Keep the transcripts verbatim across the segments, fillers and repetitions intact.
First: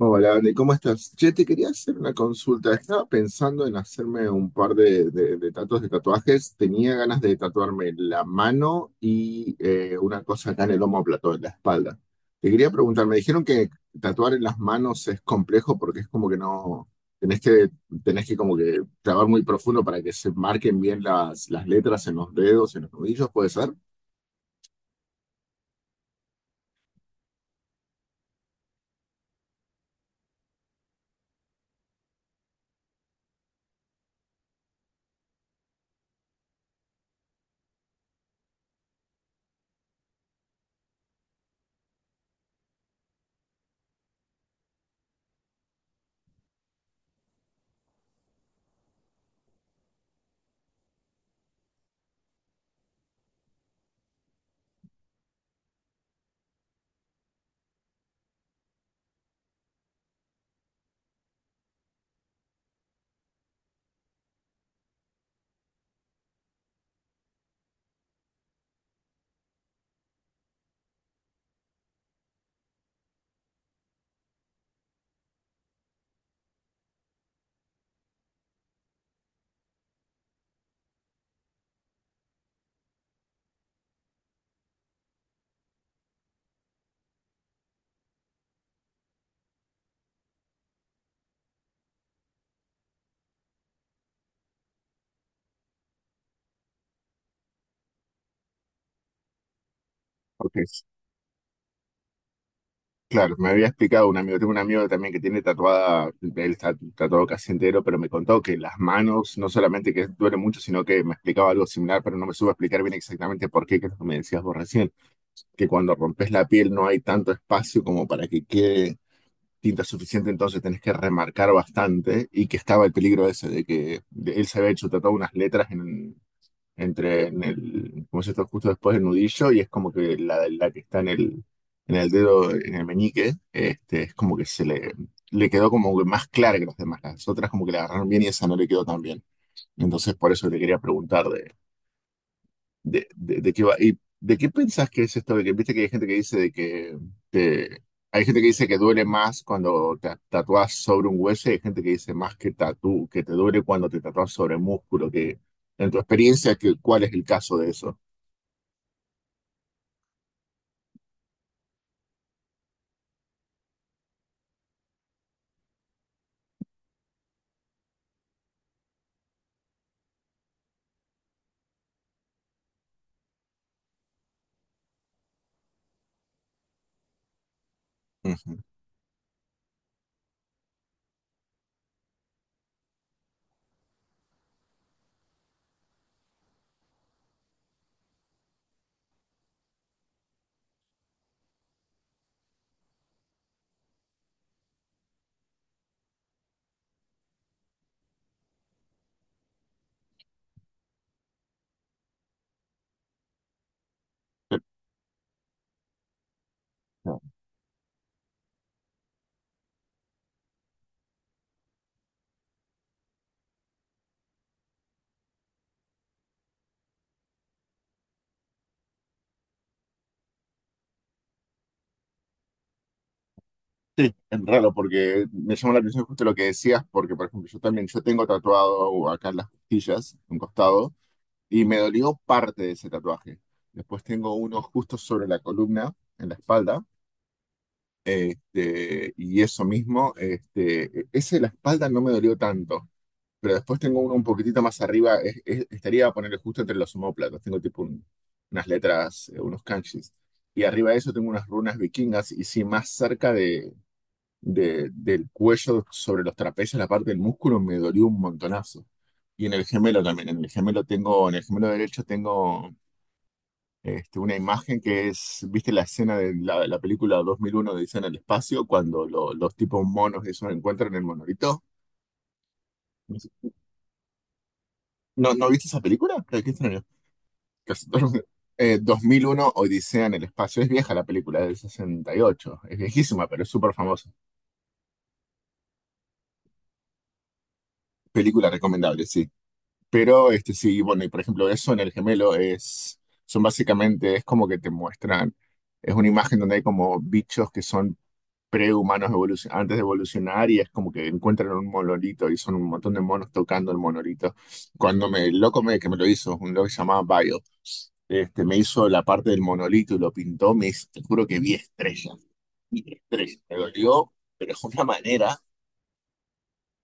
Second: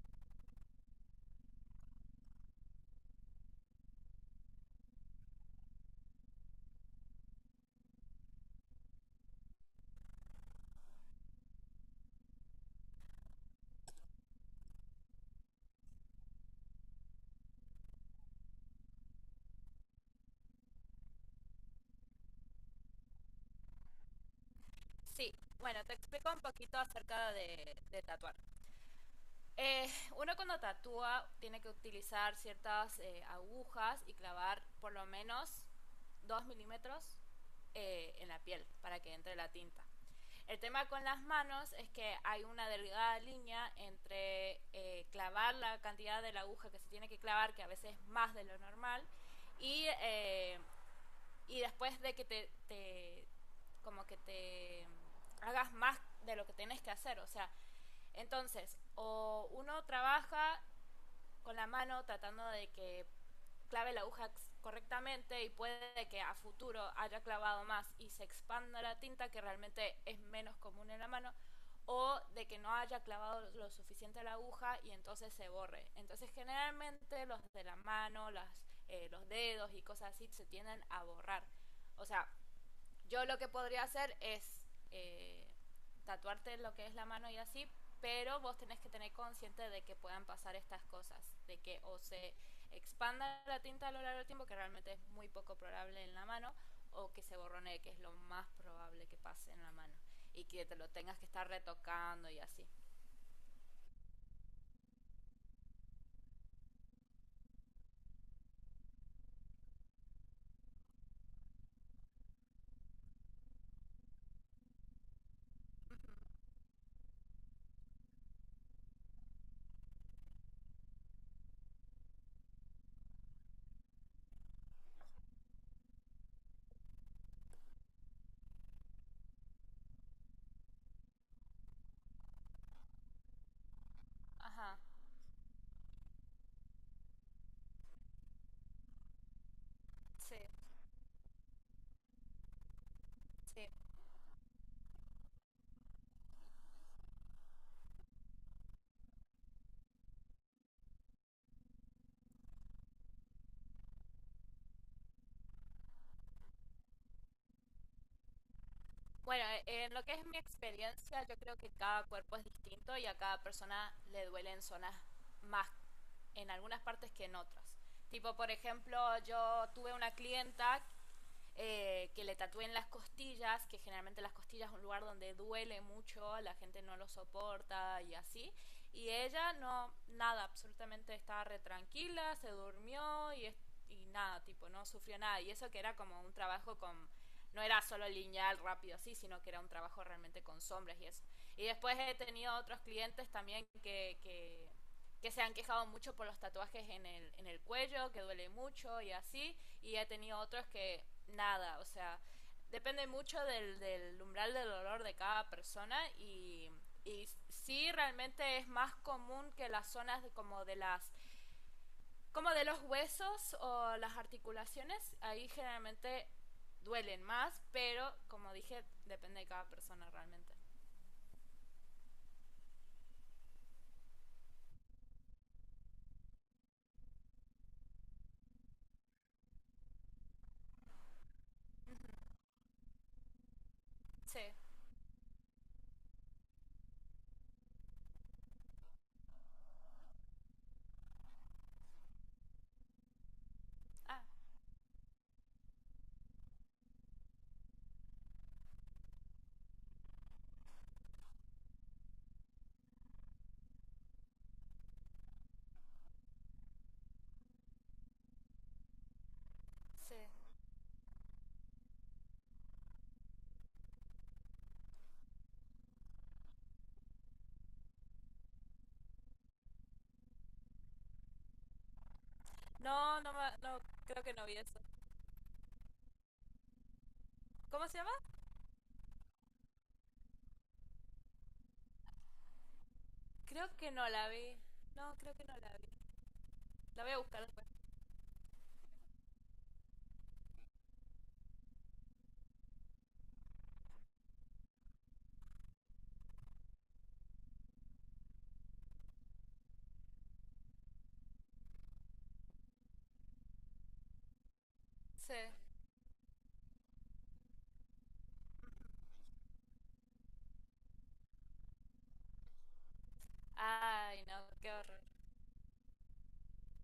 Hola, Andy, ¿cómo estás? Che, te quería hacer una consulta. Estaba pensando en hacerme un par de, de, de tatuajes de tatuajes. Tenía ganas de tatuarme la mano y eh, una cosa acá en el plató en la espalda. Te quería preguntar, me dijeron que tatuar en las manos es complejo porque es como que no, tenés que, tenés que como que trabajar muy profundo para que se marquen bien las, las letras en los dedos, en los nudillos, ¿puede ser? Sí, bueno, te explico un poquito acerca de, de tatuar. Eh, Uno cuando tatúa tiene que utilizar ciertas eh, agujas y clavar por lo menos dos milímetros eh, en la piel para que entre la tinta. El tema con las manos es que hay una delgada línea entre eh, clavar la cantidad de la aguja que se tiene que clavar, que a veces es más de lo normal, y eh, y después de que te, te como que te hagas más de lo que tienes que hacer. O sea, entonces, o uno trabaja con la mano tratando de que clave la aguja correctamente y puede que a futuro haya clavado más y se expanda la tinta, que realmente es menos común en la mano, o de que no haya clavado lo suficiente la aguja y entonces se borre. Entonces, generalmente los de la mano, las, eh, los dedos y cosas así se tienden a borrar. O sea, yo lo que podría hacer es eh, tatuarte lo que es la mano y así, pero vos tenés que tener consciente de que puedan pasar estas cosas, de que o se expanda la tinta a lo largo del tiempo, que realmente es muy poco probable en la mano, o que se borronee, que es lo más probable que pase en la mano, y Ok. que te lo tengas que estar retocando y así. Claro, me había explicado un amigo, tengo un amigo también que tiene tatuada, él está tatuado casi entero, pero me contó que las manos no solamente que duele mucho, sino que me explicaba algo similar, pero no me supo explicar bien exactamente por qué, que es lo que me decías vos recién, que cuando rompes la piel no hay tanto espacio como para que quede tinta suficiente, entonces tenés que remarcar bastante y que estaba el peligro ese de que de- él se había hecho tatuado unas letras entre en el, como se está justo después del nudillo y es como que la, la que está en el, en el dedo, en el meñique, este, es como que se Ajá, le, le quedó como que más clara que las demás. Las otras como que la agarraron bien y esa no le quedó tan bien. Entonces por sí, eso te quería preguntar de, de, de, de qué sí. va. ¿Y de qué pensás que es esto? De que viste que hay gente que dice de que te- hay gente que dice que duele más cuando te tatúas sobre un hueso y hay gente que dice más que tatú, que te duele cuando te tatúas sobre músculo, que en tu experiencia, que, ¿cuál es el caso de eso? Bueno, eh, en lo que es mi experiencia, yo creo que cada cuerpo es distinto y a cada persona le duelen zonas más en algunas partes que en otras. Tipo, por ejemplo, yo tuve una clienta eh, que le tatúen las costillas, que generalmente las costillas es un lugar donde duele mucho, la gente no lo soporta y así. Ujú. Y ella no, nada, absolutamente estaba re tranquila, se durmió y, y nada, tipo, no sufrió nada. Y eso que era como un trabajo con, no era solo lineal, rápido, así, sino que era un trabajo realmente con sombras y eso. Y después he tenido otros clientes también que, que, que se han quejado mucho por los tatuajes en el, en el cuello, que duele mucho y así y he tenido otros que nada, o sea, depende mucho del, del umbral del dolor de cada persona y, y sí realmente es más común que las zonas de, como de las como de los huesos o las articulaciones ahí generalmente duelen más, pero como dije depende de cada persona realmente. Sí, es raro porque me llama la atención justo lo que decías, porque por ejemplo yo también, yo tengo tatuado acá en las costillas, un costado, y me dolió parte de ese tatuaje. Después tengo Sí. uno justo sobre la columna, en la espalda, este, y eso mismo, este, ese de la espalda no me dolió tanto, pero después tengo uno Ah, un poquitito más arriba, es- es- estaría a ponerle justo entre los omóplatos, tengo tipo un- unas letras, eh, unos kanjis, y arriba de eso tengo unas runas vikingas, y sí, más cerca de- del cuello sobre los trapecios, la parte del músculo, me dolió un montonazo. Y en el gemelo sí. también, en el gemelo tengo, en el gemelo derecho tengo este, una imagen que es, ¿viste la escena de la, la película dos mil uno de Odisea en el espacio? Cuando lo- los tipos monos esos encuentran el monolito. No, no, ma- no, creo que no vi eso. ¿No, no viste esa película? Ay, qué extraño. ¿Cómo Casi se llama? todo- Eh, dos mil uno Odisea en el espacio. Es vieja la película, es del sesenta y ocho. Es viejísima, pero es Creo súper que no famosa. la vi. No, creo que no la vi. La voy a buscar después. Película recomendable, sí. Pero este sí, bueno, y por ejemplo, eso en el gemelo es, son básicamente, es como que te muestran, es una imagen donde hay como bichos que son prehumanos evolucion- antes de evolucionar y es como que encuentran un monolito y son un montón de monos tocando el monolito. Cuando me, Sí. el loco me, que me lo hizo, un loco que se llamaba Bio, este, me hizo la parte del monolito y lo pintó, me hizo- te juro que vi estrellas, vi estrellas, me dolió, Ay, no, pero es qué una horror. manera.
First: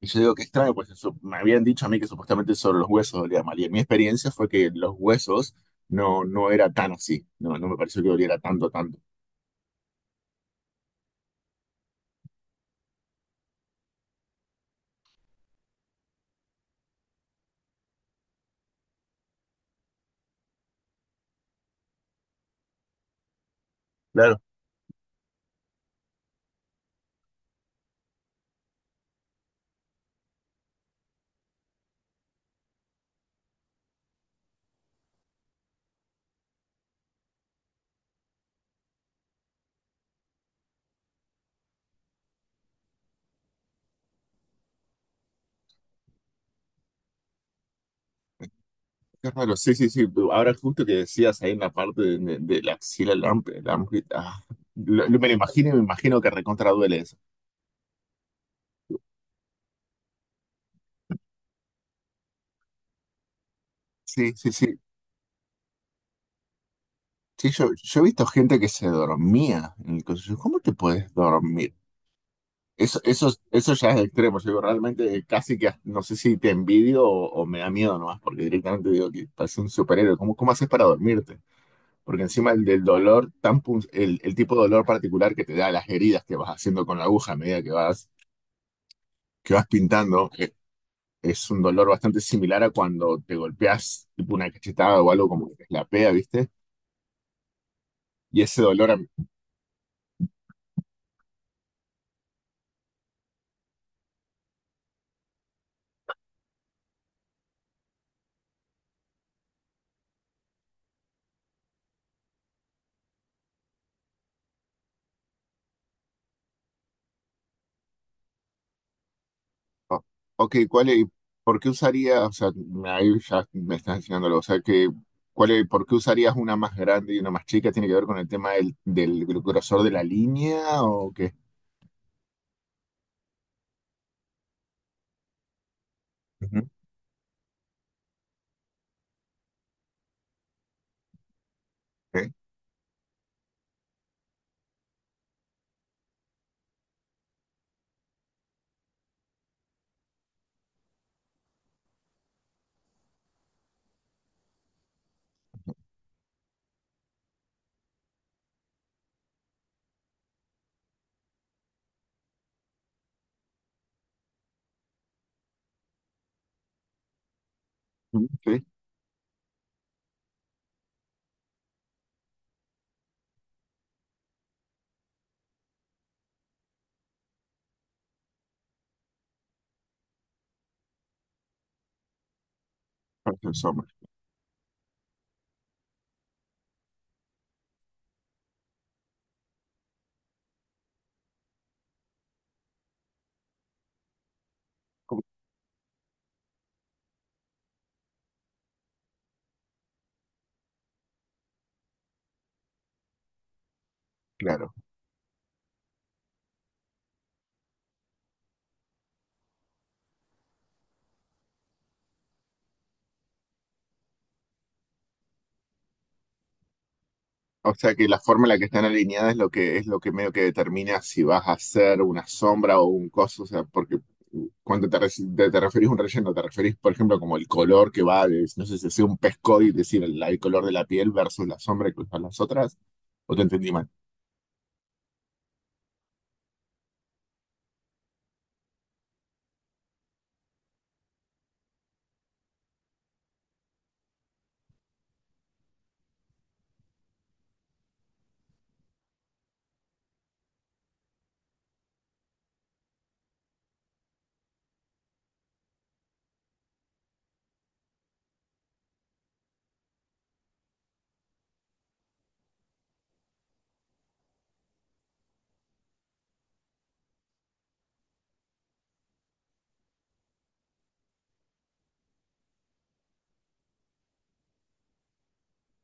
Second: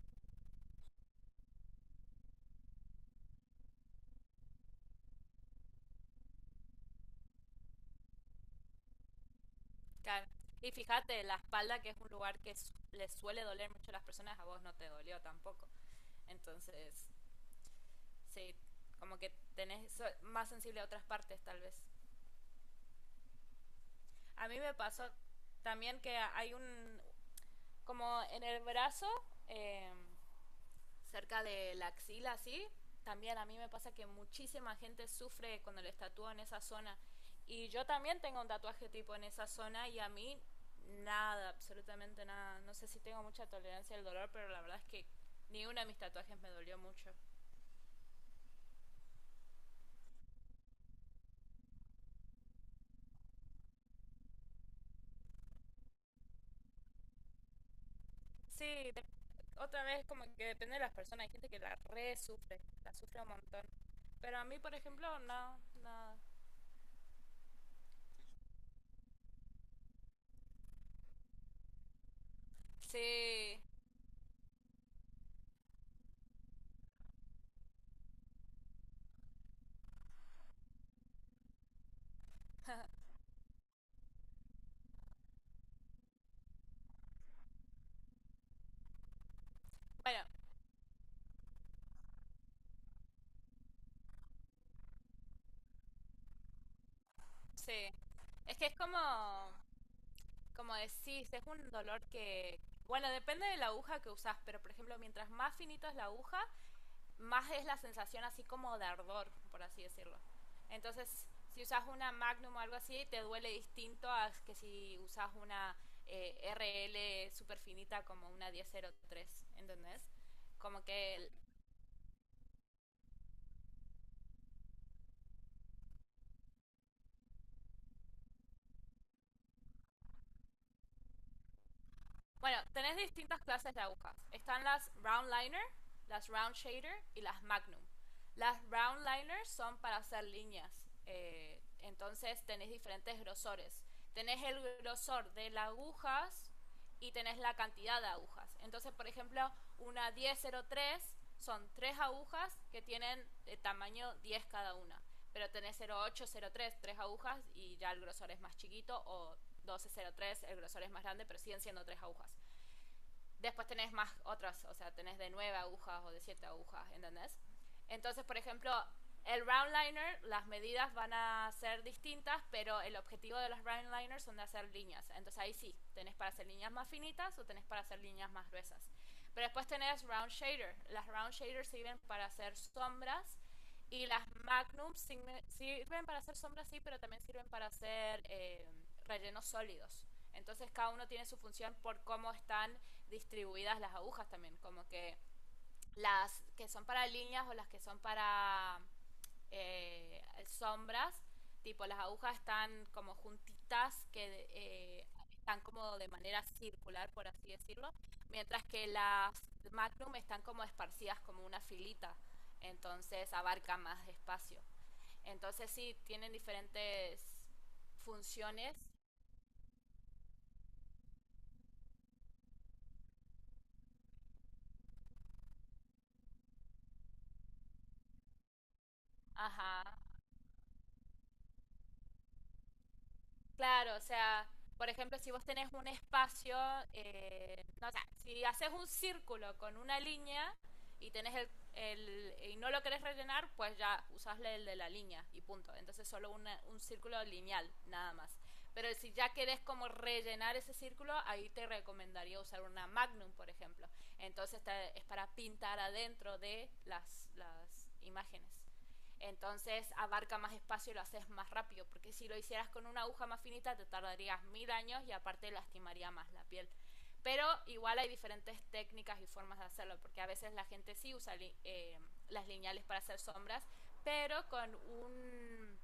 Y yo digo que extraño, porque su- me habían dicho a mí que supuestamente solo los huesos dolían mal. Y en mi experiencia fue que los huesos no, no era tan así. No, no me pareció que doliera tanto, tanto. Claro. Y fíjate, la espalda, que es un lugar que su- les suele doler mucho a las personas, a vos no te dolió tampoco. Entonces, sí, como que tenés so- más sensible a otras partes, tal vez. Claro. A mí me pasó también que hay un, como en el brazo, eh, cerca de la axila, ¿sí? También a mí me pasa que muchísima gente sufre cuando les tatúo en esa zona. Y yo también tengo un tatuaje tipo en esa zona y a mí nada, absolutamente nada. No sé si tengo mucha tolerancia al dolor, pero la verdad es que ni uno de mis tatuajes me dolió mucho. Qué raro, sí, sí, sí. tú- Ahora justo que decías ahí en la parte de, de- de la axila, el am- el am- ah, lo- lo- me lo imagino y me imagino que recontra duele eso. Sí, de- otra vez como que depende de las personas. Hay gente que la re sufre, la sufre un montón. Sí, Pero a sí, mí, por sí. ejemplo, no, nada. Sí, yo, yo he visto gente que se dormía en el coso. Yo, ¿cómo te puedes dormir? Eso, eso, Sí, eso ya es extremo. Yo digo, realmente casi que hasta- no sé si te envidio o, o me da miedo nomás, porque directamente digo que parece un superhéroe. ¿Cómo, cómo haces para dormirte? Porque encima el del dolor, tan pun- el, el tipo de dolor particular que te da las heridas que vas haciendo con la aguja a medida que vas, que vas bueno, pintando, eh, es un dolor bastante similar a cuando te golpeas tipo una cachetada o algo como que te pea, ¿viste? sí. Y Es ese que es como… dolor como decís, es un dolor que, bueno, depende de la aguja que usás, pero por ejemplo, mientras más finito es la aguja, más es la sensación así como de ardor, por así decirlo. Entonces, si usas una Magnum o algo así, te duele distinto a que si usas una eh, R L super finita como una diez cero tres, ¿entendés? O- ok, Como ¿cuál es, que por qué usaría, o sea, me- ahí ya me estás enseñándolo, o sea, que, ¿cuál es- por qué usarías una más grande y una más chica? ¿Tiene que ver con el tema del, del grosor de la línea o qué? Bueno, tenés distintas clases de agujas. Están las round liner, las round Ujú. shader y las magnum. Las round liners son para hacer líneas. eh, ¿Eh? Entonces tenés diferentes grosores. Tenés el grosor de las agujas y tenés la cantidad de agujas. Entonces, por ejemplo, una diez cero tres son tres agujas que tienen de tamaño diez cada una, pero tenés cero ocho, cero tres tres agujas y ya el grosor es más chiquito, o doce cero tres el grosor es más grande, pero siguen siendo tres agujas. Después tenés más otras, o sea, tenés de nueve agujas o de siete agujas, ¿entendés? Entonces, por Sí, ejemplo, el round liner, las medidas van a ser distintas, pero el objetivo de los round liners son de hacer líneas. Entonces ahí sí, tenés para hacer líneas más finitas o tenés para hacer líneas más gruesas. Pero después tenés round shader. Las round shaders sirven para hacer sombras parece el sombra. y las magnums sirven para hacer sombras, sí, pero también sirven para hacer eh, rellenos sólidos. Entonces cada uno tiene su función por cómo están distribuidas las agujas también, como que Como- las que son para líneas o las que son para eh, sombras, tipo las agujas están como juntitas, que Claro. eh, están como de manera circular, por así decirlo, mientras que las magnum están como esparcidas como una filita, entonces abarca más espacio. Entonces sí, tienen diferentes O sea que la forma en la que funciones, están alineadas es lo que es lo que medio que determina si vas a hacer una sombra o un coso, o sea, porque uh, cuando te, reci- te, te referís a un relleno, te referís, por ejemplo, como el color que va, de- no sé si sea un pescado y ajá. decir el, el color de la piel versus la sombra que usan las otras, o te entendí mal. Claro, o sea, por ejemplo, si vos tenés un espacio, eh, no, o sea, si haces un círculo con una línea y tenés el, el- y no lo querés rellenar, pues ya usás el de la línea y punto. Entonces solo una- un círculo lineal, nada más. Pero si ya querés como rellenar ese círculo, ahí te recomendaría usar una magnum, por ejemplo. Entonces te- es para pintar adentro de las, las imágenes. Entonces abarca más espacio y lo haces más rápido, porque si lo hicieras con una aguja más finita te tardarías mil años y aparte lastimaría más la piel. Pero igual hay diferentes técnicas y formas de hacerlo, porque a veces la gente sí usa li eh, las lineales para hacer sombras, pero con un…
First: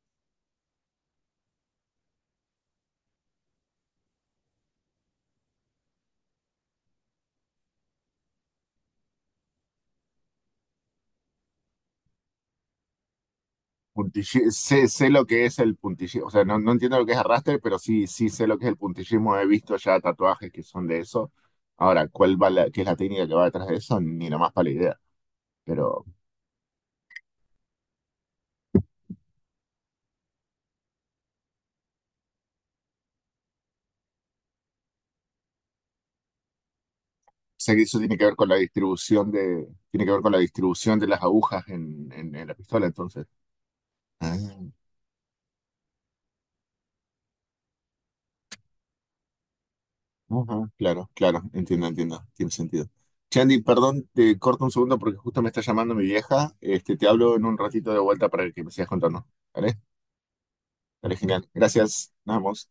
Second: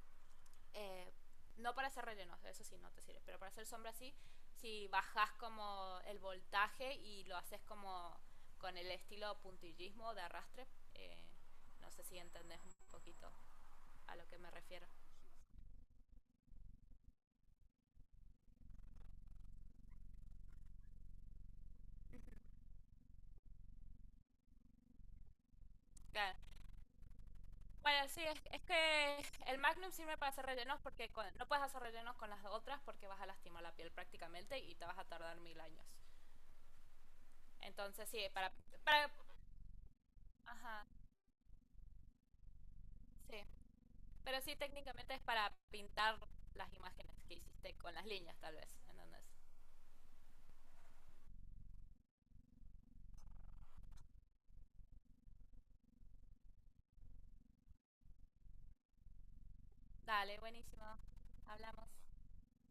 Eh, no para hacer rellenos, eso sí no te sirve, pero para hacer sombras sí, si bajas como el voltaje y lo haces como con el estilo puntillismo de arrastre, eh, no sé si entendés un poquito a lo que Puntilli- me refiero. sé, sé lo que es el puntillismo, o sea, no, no entiendo lo que es arrastre, pero sí, sí sé lo que es el puntillismo, he visto ya tatuajes que son de eso. Ahora, ¿cuál va la, qué es la técnica que va detrás de eso? Ni nomás para la idea, pero Claro. Bueno, sí, es, es que el Magnum sirve para hacer rellenos porque con- no puedes hacer rellenos con las otras porque vas a lastimar la piel prácticamente y te vas a tardar mil años. O sea que eso Entonces, tiene sí, que ver con para, la para, distribución de, tiene que ver con la ajá, distribución de las agujas en, en- en la pistola, entonces. sí. Ah, Pero sí, técnicamente es para pintar las imágenes que hiciste con las líneas, tal vez. Entonces, ujú, claro, claro, entiendo, entiendo, tiene sentido. Chandy, perdón, te corto un segundo porque justo me está llamando mi vieja. Este, te hablo en un ratito de vuelta para que me sigas contando. ¿Vale? dale, buenísimo. Vale, genial. Hablamos. Gracias. Nos vemos.